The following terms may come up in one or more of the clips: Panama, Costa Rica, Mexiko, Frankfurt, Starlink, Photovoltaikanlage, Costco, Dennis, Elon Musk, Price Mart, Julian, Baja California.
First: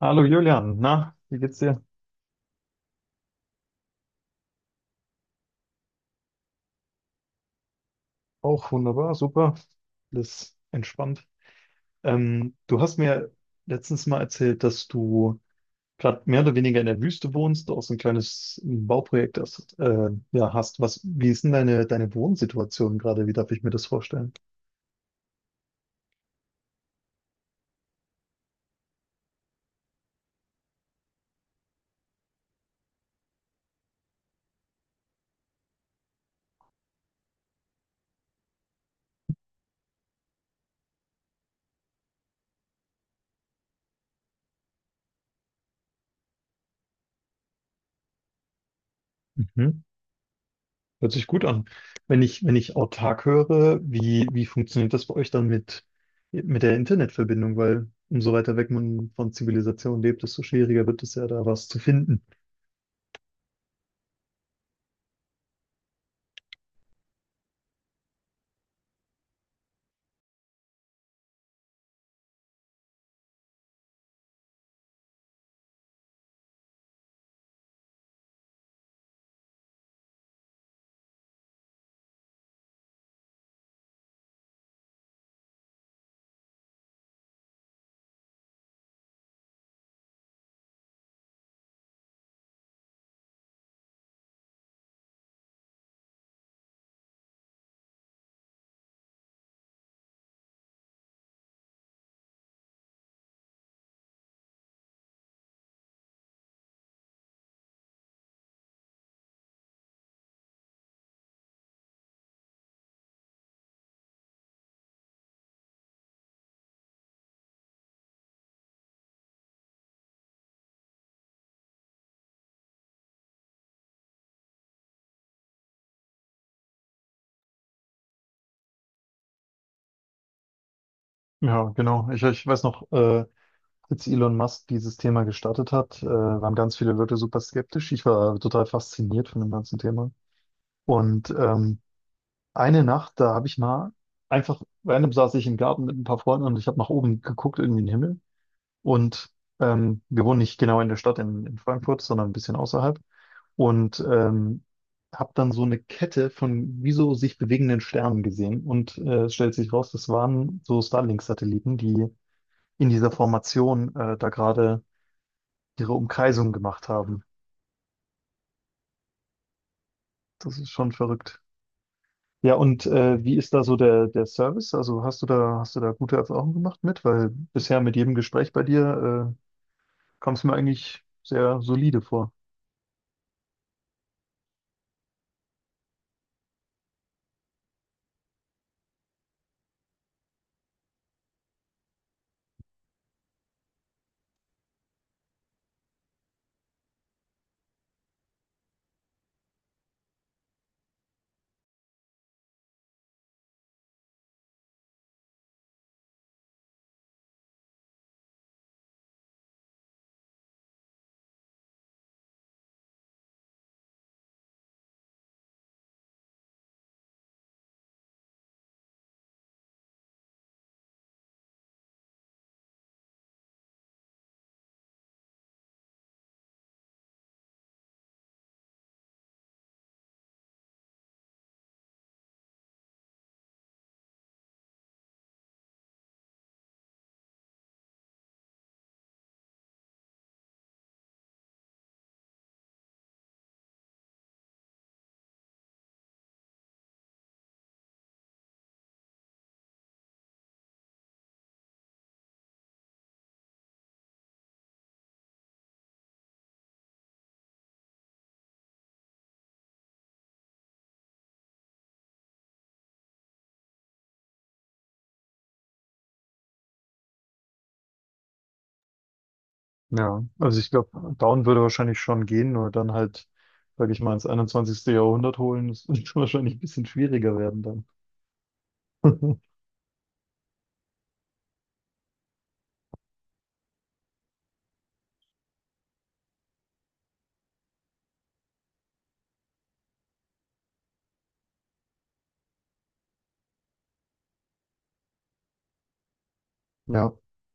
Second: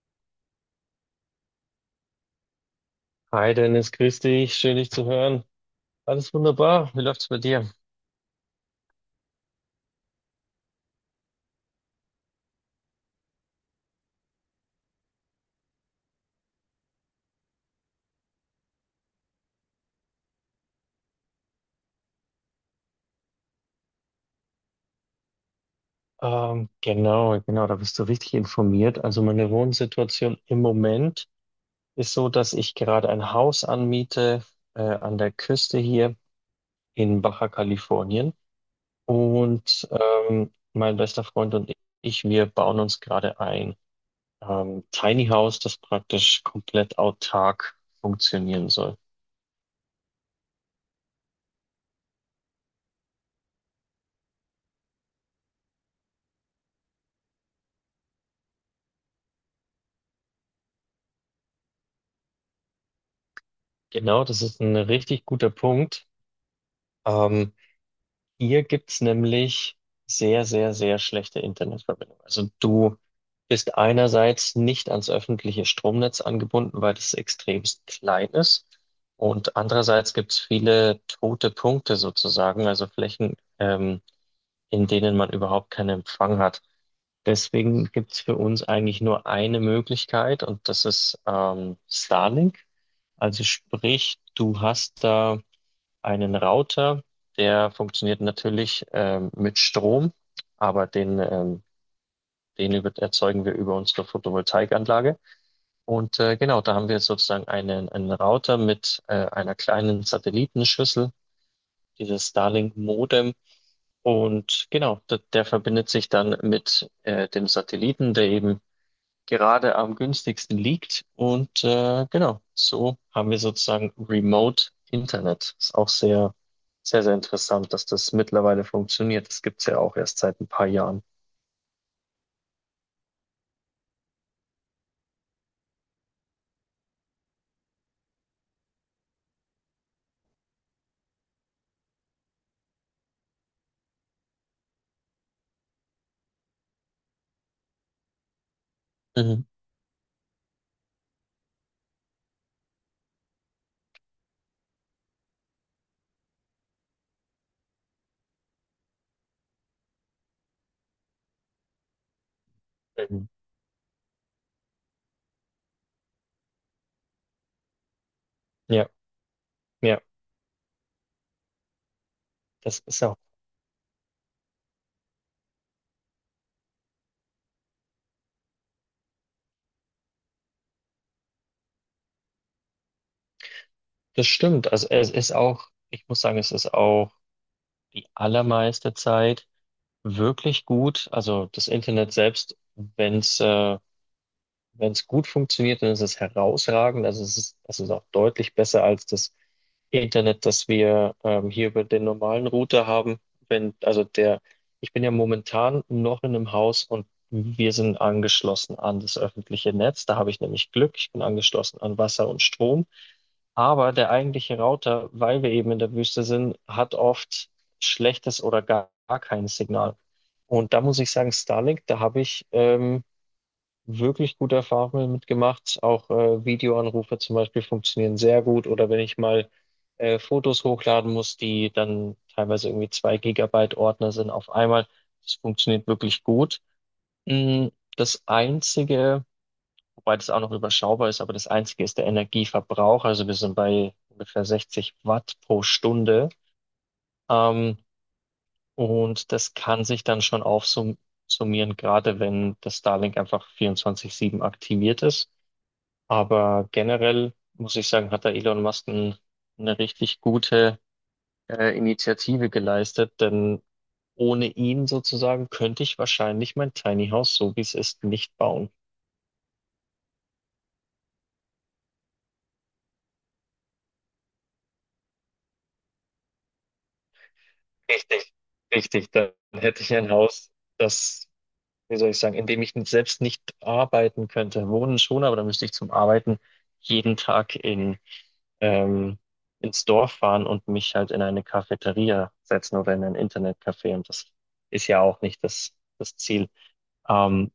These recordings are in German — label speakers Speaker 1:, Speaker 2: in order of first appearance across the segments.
Speaker 1: Hallo Julian, na, wie geht's dir?
Speaker 2: Hi Dennis, grüß dich, schön dich zu hören. Alles wunderbar, wie läuft's bei dir?
Speaker 1: Auch wunderbar, super. Alles entspannt. Du hast mir letztens mal erzählt, dass du gerade mehr oder weniger in der Wüste wohnst, auch so ein kleines Bauprojekt hast, ja, hast. Was, wie ist denn deine Wohnsituation gerade? Wie darf ich mir das vorstellen?
Speaker 2: Genau, da bist du richtig informiert. Also meine Wohnsituation im Moment ist so, dass ich gerade ein Haus anmiete an der Küste hier in Baja Californien. Und mein bester Freund und ich, wir bauen uns gerade ein Tiny House, das praktisch komplett autark funktionieren soll.
Speaker 1: Mhm. Hört sich gut an. Wenn ich autark höre, wie funktioniert das bei euch dann mit der Internetverbindung? Weil umso weiter weg man von Zivilisation lebt, desto schwieriger wird es ja, da was zu finden.
Speaker 2: Genau, das ist ein richtig guter Punkt. Ähm, Hier gibt's nämlich sehr, sehr, sehr schlechte Internetverbindung. Also du bist einerseits nicht ans öffentliche Stromnetz angebunden, weil das extremst klein ist. Und andererseits gibt's viele tote Punkte sozusagen, also Flächen, in denen man überhaupt keinen Empfang hat. Deswegen gibt's für uns eigentlich nur eine Möglichkeit und das ist Starlink. Also sprich, du hast da einen Router, der funktioniert natürlich mit Strom, aber den erzeugen wir über unsere Photovoltaikanlage. Und genau, da haben wir sozusagen einen Router mit einer kleinen Satellitenschüssel, dieses Starlink-Modem. Und genau, der verbindet sich dann mit dem Satelliten, der eben gerade am günstigsten liegt. Und genau, so haben wir sozusagen Remote Internet. Ist auch sehr, sehr, sehr interessant, dass das mittlerweile funktioniert. Das gibt's ja auch erst seit ein paar Jahren.
Speaker 1: Ja, genau. Ich weiß noch, als Elon Musk dieses Thema gestartet hat, waren ganz viele Leute super skeptisch. Ich war total fasziniert von dem ganzen Thema. Und eine Nacht, da habe ich mal einfach, random saß ich im Garten mit ein paar Freunden und ich habe nach oben geguckt, irgendwie in den Himmel. Und
Speaker 2: Mhm.
Speaker 1: wir wohnen nicht genau in der Stadt in Frankfurt, sondern ein bisschen außerhalb. Und habe dann so eine Kette von wie so sich bewegenden Sternen gesehen. Und es stellt sich raus, das waren so Starlink-Satelliten, die in dieser
Speaker 2: Mhm.
Speaker 1: Formation da gerade ihre Umkreisung gemacht haben.
Speaker 2: Ja, ja,
Speaker 1: Das ist schon verrückt. Ja,
Speaker 2: das
Speaker 1: und
Speaker 2: ist auch,
Speaker 1: wie ist da so der Service? Also hast du da gute Erfahrungen gemacht mit? Weil bisher mit jedem Gespräch bei dir kam es mir eigentlich sehr solide vor.
Speaker 2: das stimmt. Also es ist auch, ich muss sagen, es ist auch die allermeiste Zeit wirklich gut. Also das Internet selbst, wenn es gut funktioniert, dann ist es herausragend. Also es ist auch deutlich besser als das Internet, das wir hier über den normalen Router haben. Wenn, also der, ich bin ja momentan noch in einem Haus und wir sind angeschlossen an das öffentliche Netz. Da habe ich nämlich Glück. Ich bin angeschlossen an Wasser und Strom. Aber der eigentliche Router, weil wir eben in der Wüste sind, hat oft schlechtes oder gar kein Signal. Und da muss ich sagen, Starlink, da habe ich wirklich gute Erfahrungen mitgemacht. Auch Videoanrufe zum Beispiel funktionieren sehr gut. Oder wenn ich mal Fotos hochladen muss, die dann teilweise irgendwie zwei Gigabyte Ordner sind auf einmal. Das funktioniert wirklich gut. Mm, Das Einzige, wobei das auch noch überschaubar ist, aber das Einzige ist der Energieverbrauch. Also wir sind bei ungefähr 60 Watt pro Stunde. Ähm, und das kann sich dann schon aufsummieren, gerade wenn das Starlink einfach 24/7 aktiviert ist. Aber generell muss ich sagen, hat da Elon Musk eine richtig gute Initiative geleistet, denn ohne ihn sozusagen könnte ich wahrscheinlich mein Tiny House, so wie es ist, nicht bauen.
Speaker 1: Ja, also ich glaube, Down würde wahrscheinlich schon gehen, nur dann halt, sage ich mal, ins 21. Jahrhundert holen, das wird wahrscheinlich ein bisschen schwieriger werden dann.
Speaker 2: Richtig. Richtig, dann hätte ich ein Haus, das, wie soll ich sagen, in dem ich selbst nicht arbeiten könnte. Wohnen schon, aber dann müsste ich zum Arbeiten jeden Tag ähm, ins Dorf fahren und mich halt in eine Cafeteria setzen oder in ein Internetcafé. Und das ist ja auch nicht das Ziel.
Speaker 1: Ja.
Speaker 2: Ähm,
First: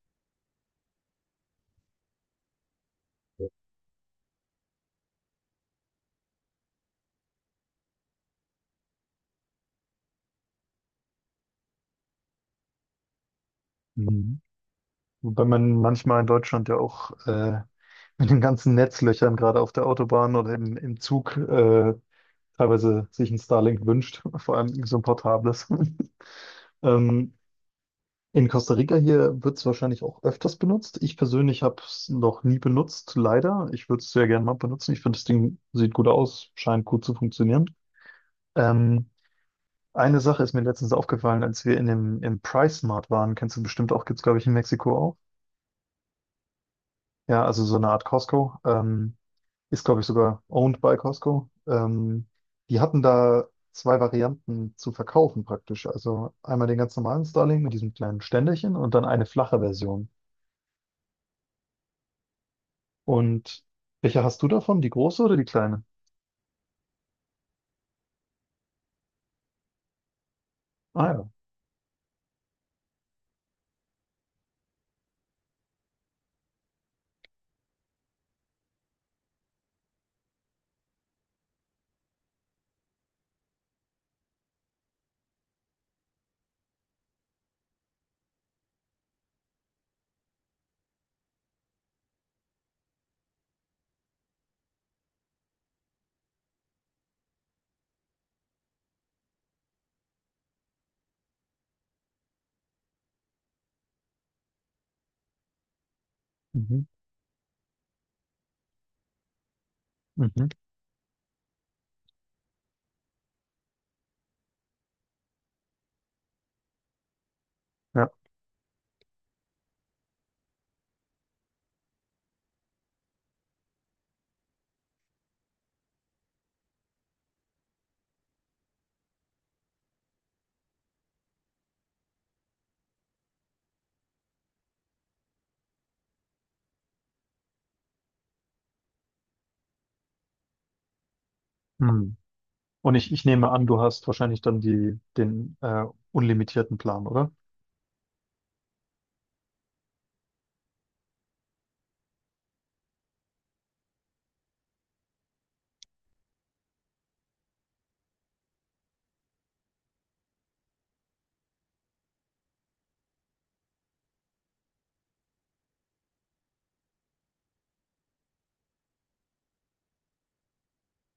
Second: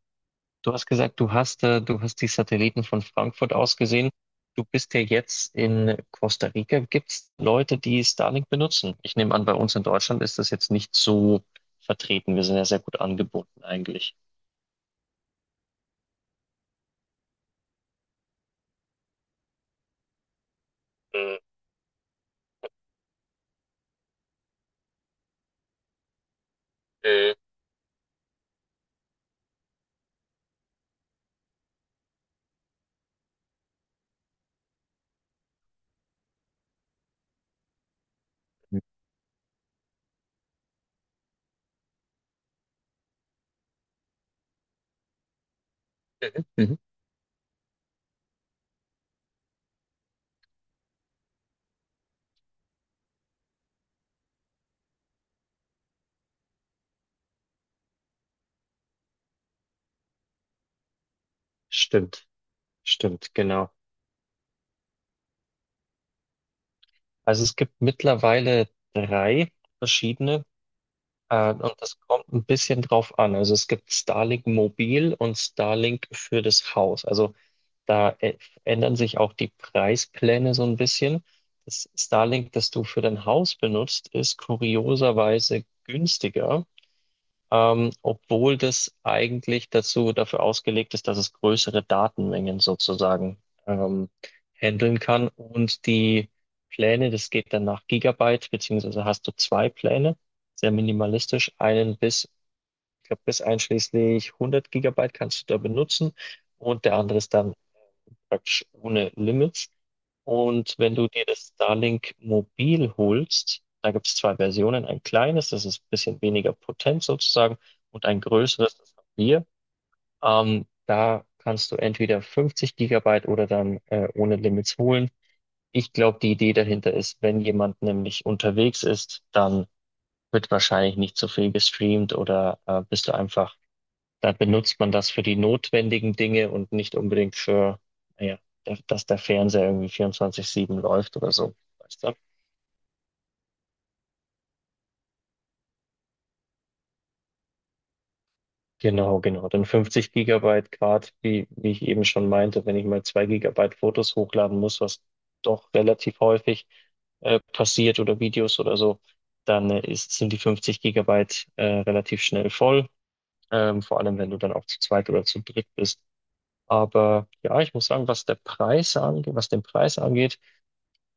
Speaker 2: Du hast gesagt, du hast die Satelliten von Frankfurt aus gesehen. Du bist ja jetzt in Costa Rica. Gibt es Leute, die Starlink benutzen? Ich nehme an, bei uns in Deutschland ist das jetzt nicht so vertreten. Wir sind ja sehr gut angebunden eigentlich.
Speaker 1: Mhm. Wobei man manchmal in Deutschland ja auch mit den ganzen Netzlöchern gerade auf der Autobahn oder im Zug teilweise sich ein Starlink wünscht, vor allem so ein portables.
Speaker 2: Mhm.
Speaker 1: Ähm, in Costa Rica hier wird es wahrscheinlich auch öfters benutzt. Ich persönlich habe es noch nie benutzt, leider. Ich würde es sehr gerne mal benutzen. Ich finde, das Ding sieht gut aus, scheint gut zu funktionieren. Ähm, eine Sache ist mir letztens aufgefallen, als wir in im Price Mart waren, kennst du bestimmt auch, gibt es, glaube ich, in Mexiko auch.
Speaker 2: Mhm.
Speaker 1: Ja, also so eine Art Costco. Ist, glaube ich, sogar owned by Costco. Die hatten da zwei Varianten zu verkaufen praktisch. Also einmal den ganz normalen Starlink mit diesem kleinen Ständerchen und dann eine flache Version.
Speaker 2: Stimmt, stimmt,
Speaker 1: Und
Speaker 2: genau.
Speaker 1: welche hast du davon? Die große oder die kleine?
Speaker 2: Also es gibt mittlerweile drei verschiedene
Speaker 1: Ah ja.
Speaker 2: und das kommt ein bisschen drauf an. Also es gibt Starlink Mobil und Starlink für das Haus. Also da ä- ändern sich auch die Preispläne so ein bisschen. Das Starlink, das du für dein Haus benutzt, ist kurioserweise günstiger, obwohl das eigentlich dazu dafür ausgelegt ist, dass es größere Datenmengen sozusagen ähm, handeln kann. Und die Pläne, das geht dann nach Gigabyte, beziehungsweise hast du zwei Pläne, sehr minimalistisch, ich glaube, bis einschließlich 100 Gigabyte kannst du da benutzen, und
Speaker 1: Mhm.
Speaker 2: der andere ist dann praktisch ohne Limits.
Speaker 1: Mhm.
Speaker 2: Und wenn du dir das Starlink Mobil holst, da gibt es zwei Versionen, ein kleines, das ist ein bisschen weniger potent sozusagen, und
Speaker 1: Ja.
Speaker 2: ein größeres, das haben wir. Da kannst du entweder 50 Gigabyte oder dann ohne Limits holen. Ich glaube, die Idee dahinter ist, wenn jemand nämlich unterwegs ist, dann wird wahrscheinlich nicht so viel gestreamt oder bist du einfach da benutzt man das für die notwendigen Dinge und nicht unbedingt für, naja, dass der Fernseher irgendwie 24/7 läuft oder so. Weißt du?
Speaker 1: Hm. Und ich nehme an, du hast wahrscheinlich dann den unlimitierten Plan, oder?
Speaker 2: Genau, genau. Dann 50 Gigabyte grad, wie ich eben schon meinte, wenn ich mal 2 Gigabyte Fotos hochladen muss, was doch relativ häufig passiert, oder Videos oder so, dann sind die 50 Gigabyte relativ schnell voll, vor allem wenn du dann auch zu zweit oder zu dritt bist. Aber ja, ich muss sagen, was den Preis angeht,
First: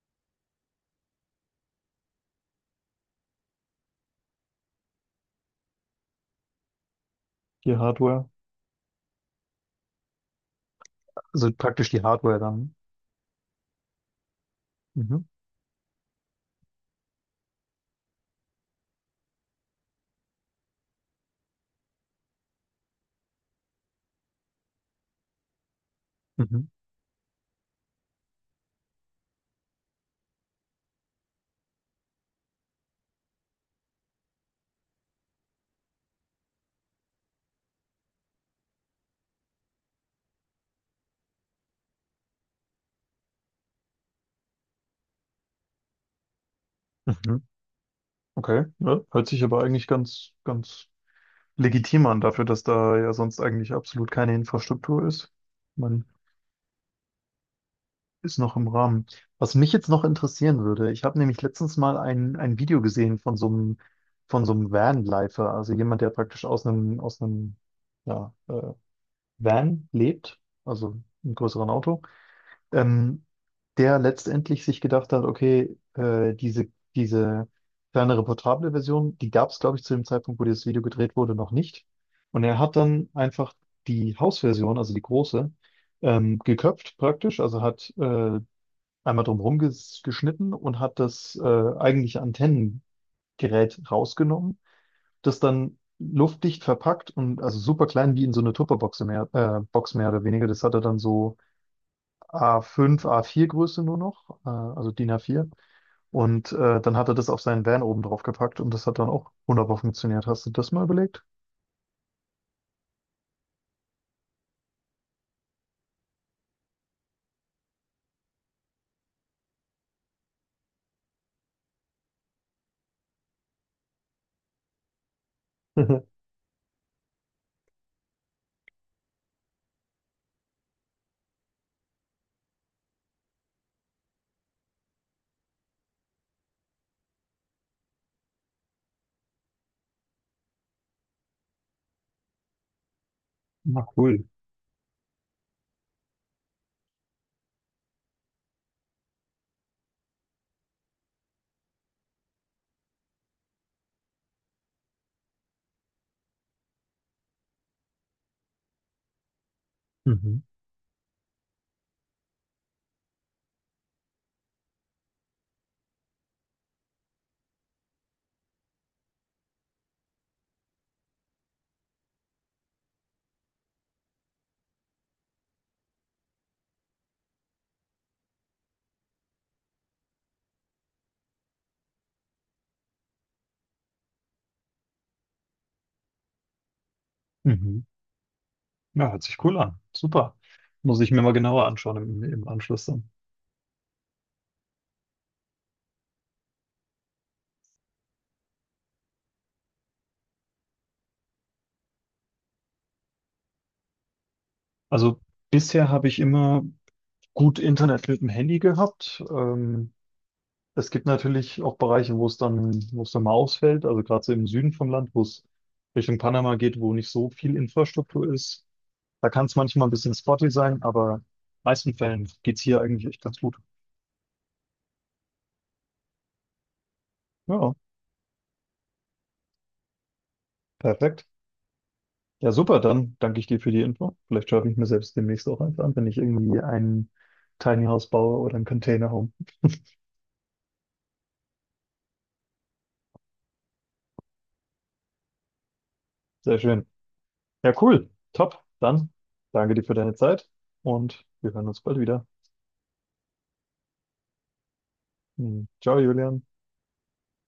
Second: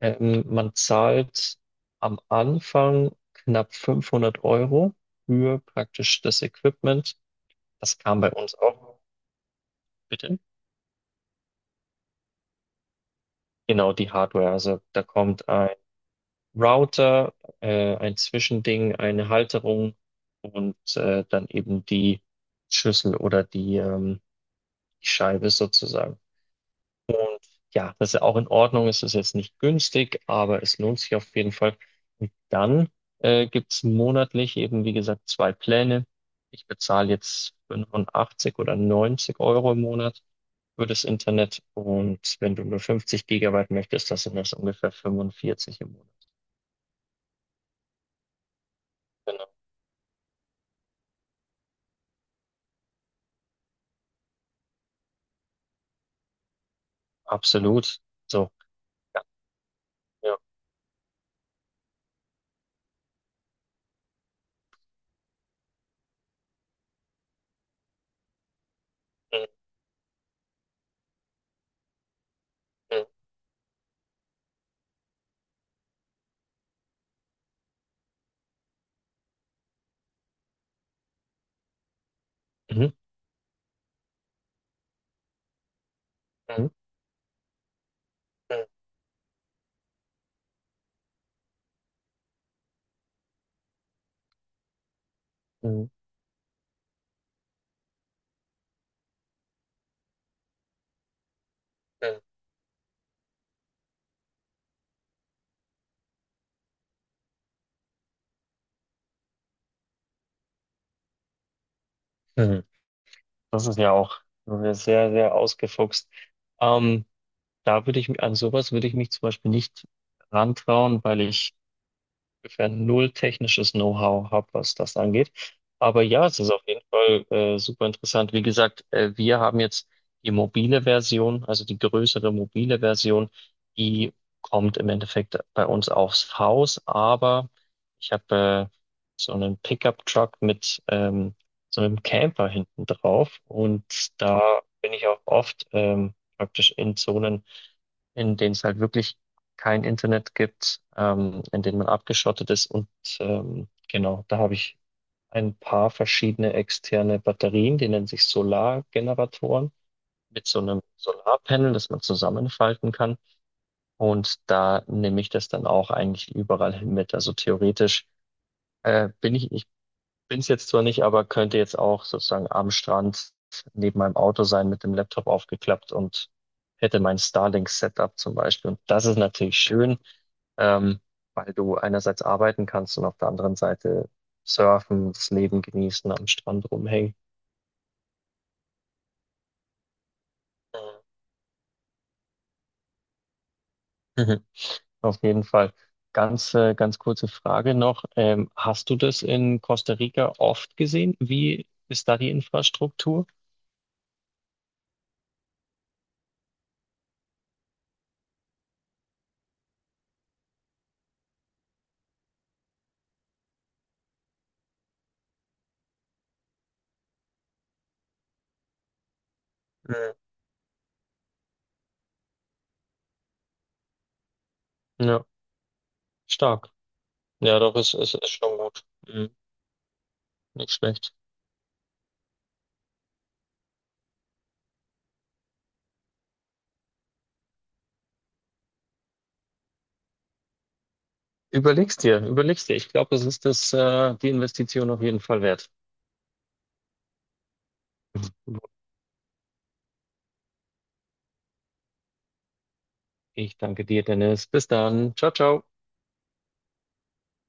Speaker 2: Man zahlt am Anfang knapp 500 € für praktisch das Equipment.
Speaker 1: Die
Speaker 2: Das kam
Speaker 1: Hardware.
Speaker 2: bei uns auch. Bitte?
Speaker 1: Also praktisch die Hardware dann.
Speaker 2: Genau, die Hardware. Also da
Speaker 1: Mhm.
Speaker 2: kommt ein Router, ein Zwischending, eine Halterung und dann eben die Schüssel oder die Scheibe sozusagen.
Speaker 1: Mhm.
Speaker 2: Ja, das ist ja auch in Ordnung. Es ist jetzt nicht günstig, aber es lohnt sich auf jeden Fall. Und dann gibt's monatlich eben, wie gesagt, zwei Pläne. Ich bezahle jetzt 85 oder 90 € im Monat für das Internet. Und wenn du nur 50 Gigabyte möchtest, das sind das ungefähr 45 im Monat.
Speaker 1: Mhm. Okay. Ja, hört sich
Speaker 2: Genau.
Speaker 1: aber eigentlich ganz legitim an dafür, dass da ja sonst eigentlich absolut keine Infrastruktur ist. Man
Speaker 2: Absolut.
Speaker 1: ist
Speaker 2: So.
Speaker 1: noch im Rahmen.
Speaker 2: Ja.
Speaker 1: Was mich jetzt noch
Speaker 2: Ja.
Speaker 1: interessieren würde, ich habe nämlich letztens mal ein Video gesehen von so einem Vanlifer, also jemand, der praktisch aus einem, ja, Van lebt, also einem größeren Auto
Speaker 2: Mhm.
Speaker 1: ähm, der letztendlich sich gedacht hat, okay, diese, diese kleinere portable Version, die gab es, glaube ich, zu dem Zeitpunkt, wo dieses Video gedreht wurde, noch nicht. Und er hat
Speaker 2: Mhm.
Speaker 1: dann einfach die Hausversion, also die große,
Speaker 2: Mhm.
Speaker 1: geköpft praktisch, also hat
Speaker 2: Mhm.
Speaker 1: einmal drumherum geschnitten und hat das eigentliche Antennengerät rausgenommen, das dann
Speaker 2: Mhm.
Speaker 1: luftdicht verpackt und also super klein wie in so eine Tupperbox mehr, Box mehr oder weniger. Das hat er dann so
Speaker 2: Mhm.
Speaker 1: A5, A4 Größe nur noch, also DIN A4. Und dann hat er das auf seinen Van oben drauf gepackt und das hat dann auch wunderbar funktioniert. Hast du das mal überlegt?
Speaker 2: Mhm. Das ist ja auch sehr, sehr ausgefuchst. Ähm, da würde ich, mi- An sowas würde ich mich zum Beispiel nicht rantrauen, weil ich ungefähr null technisches Know-how habe, was das angeht. Aber ja, es ist auf jeden Fall super interessant. Wie gesagt, wir haben jetzt die mobile Version, also die größere mobile Version, die kommt im Endeffekt bei uns aufs Haus, aber ich habe so einen Pickup-Truck mit so einem Camper hinten drauf,
Speaker 1: Na
Speaker 2: und
Speaker 1: cool.
Speaker 2: da bin ich auch oft praktisch in Zonen, in denen es halt wirklich kein Internet gibt, in denen man abgeschottet ist. Und genau, da habe ich ein paar verschiedene externe Batterien, die nennen sich Solargeneratoren,
Speaker 1: Mhm.
Speaker 2: mit so einem Solarpanel, das man zusammenfalten kann. Und da nehme ich das dann auch eigentlich überall hin mit. Also theoretisch äh, bin ich bin es jetzt zwar nicht, aber könnte jetzt auch sozusagen am Strand neben meinem Auto sein, mit dem Laptop aufgeklappt, und hätte mein Starlink-Setup zum Beispiel. Und das ist natürlich schön, ähm, weil du einerseits arbeiten kannst und auf der anderen Seite surfen, das Leben genießen, am Strand rumhängen.
Speaker 1: Mhm. Ja, hört sich cool an. Super. Muss ich mir mal genauer anschauen im, im Anschluss dann.
Speaker 2: Mhm. Auf jeden Fall. Ganz kurze Frage noch. Hast du das in Costa Rica oft gesehen? Wie ist da die Infrastruktur?
Speaker 1: Also bisher habe ich immer gut Internet mit dem Handy gehabt. Es gibt natürlich auch Bereiche, wo es dann mal ausfällt. Also gerade so im Süden vom Land, wo es Richtung Panama geht, wo nicht so viel Infrastruktur ist. Da kann es manchmal ein bisschen
Speaker 2: Mhm.
Speaker 1: spotty sein, aber in den meisten Fällen geht's hier eigentlich echt ganz gut.
Speaker 2: Ja, stark. Ja,
Speaker 1: Ja,
Speaker 2: doch, ist schon gut. Mhm. Nicht schlecht.
Speaker 1: perfekt. Ja, super, dann danke ich dir für die Info. Vielleicht schaffe ich mir selbst demnächst auch eins an, wenn ich irgendwie ein Tiny House baue oder ein Container Home.
Speaker 2: Überleg's dir, überleg's dir. Ich glaube, die Investition auf jeden Fall wert.
Speaker 1: Sehr schön. Ja, cool.
Speaker 2: Okay,
Speaker 1: Top. Dann danke dir für deine Zeit und wir hören uns bald wieder.
Speaker 2: ich danke dir, Dennis. Bis dann. Ciao, ciao.
Speaker 1: Hm. Ciao, Julian.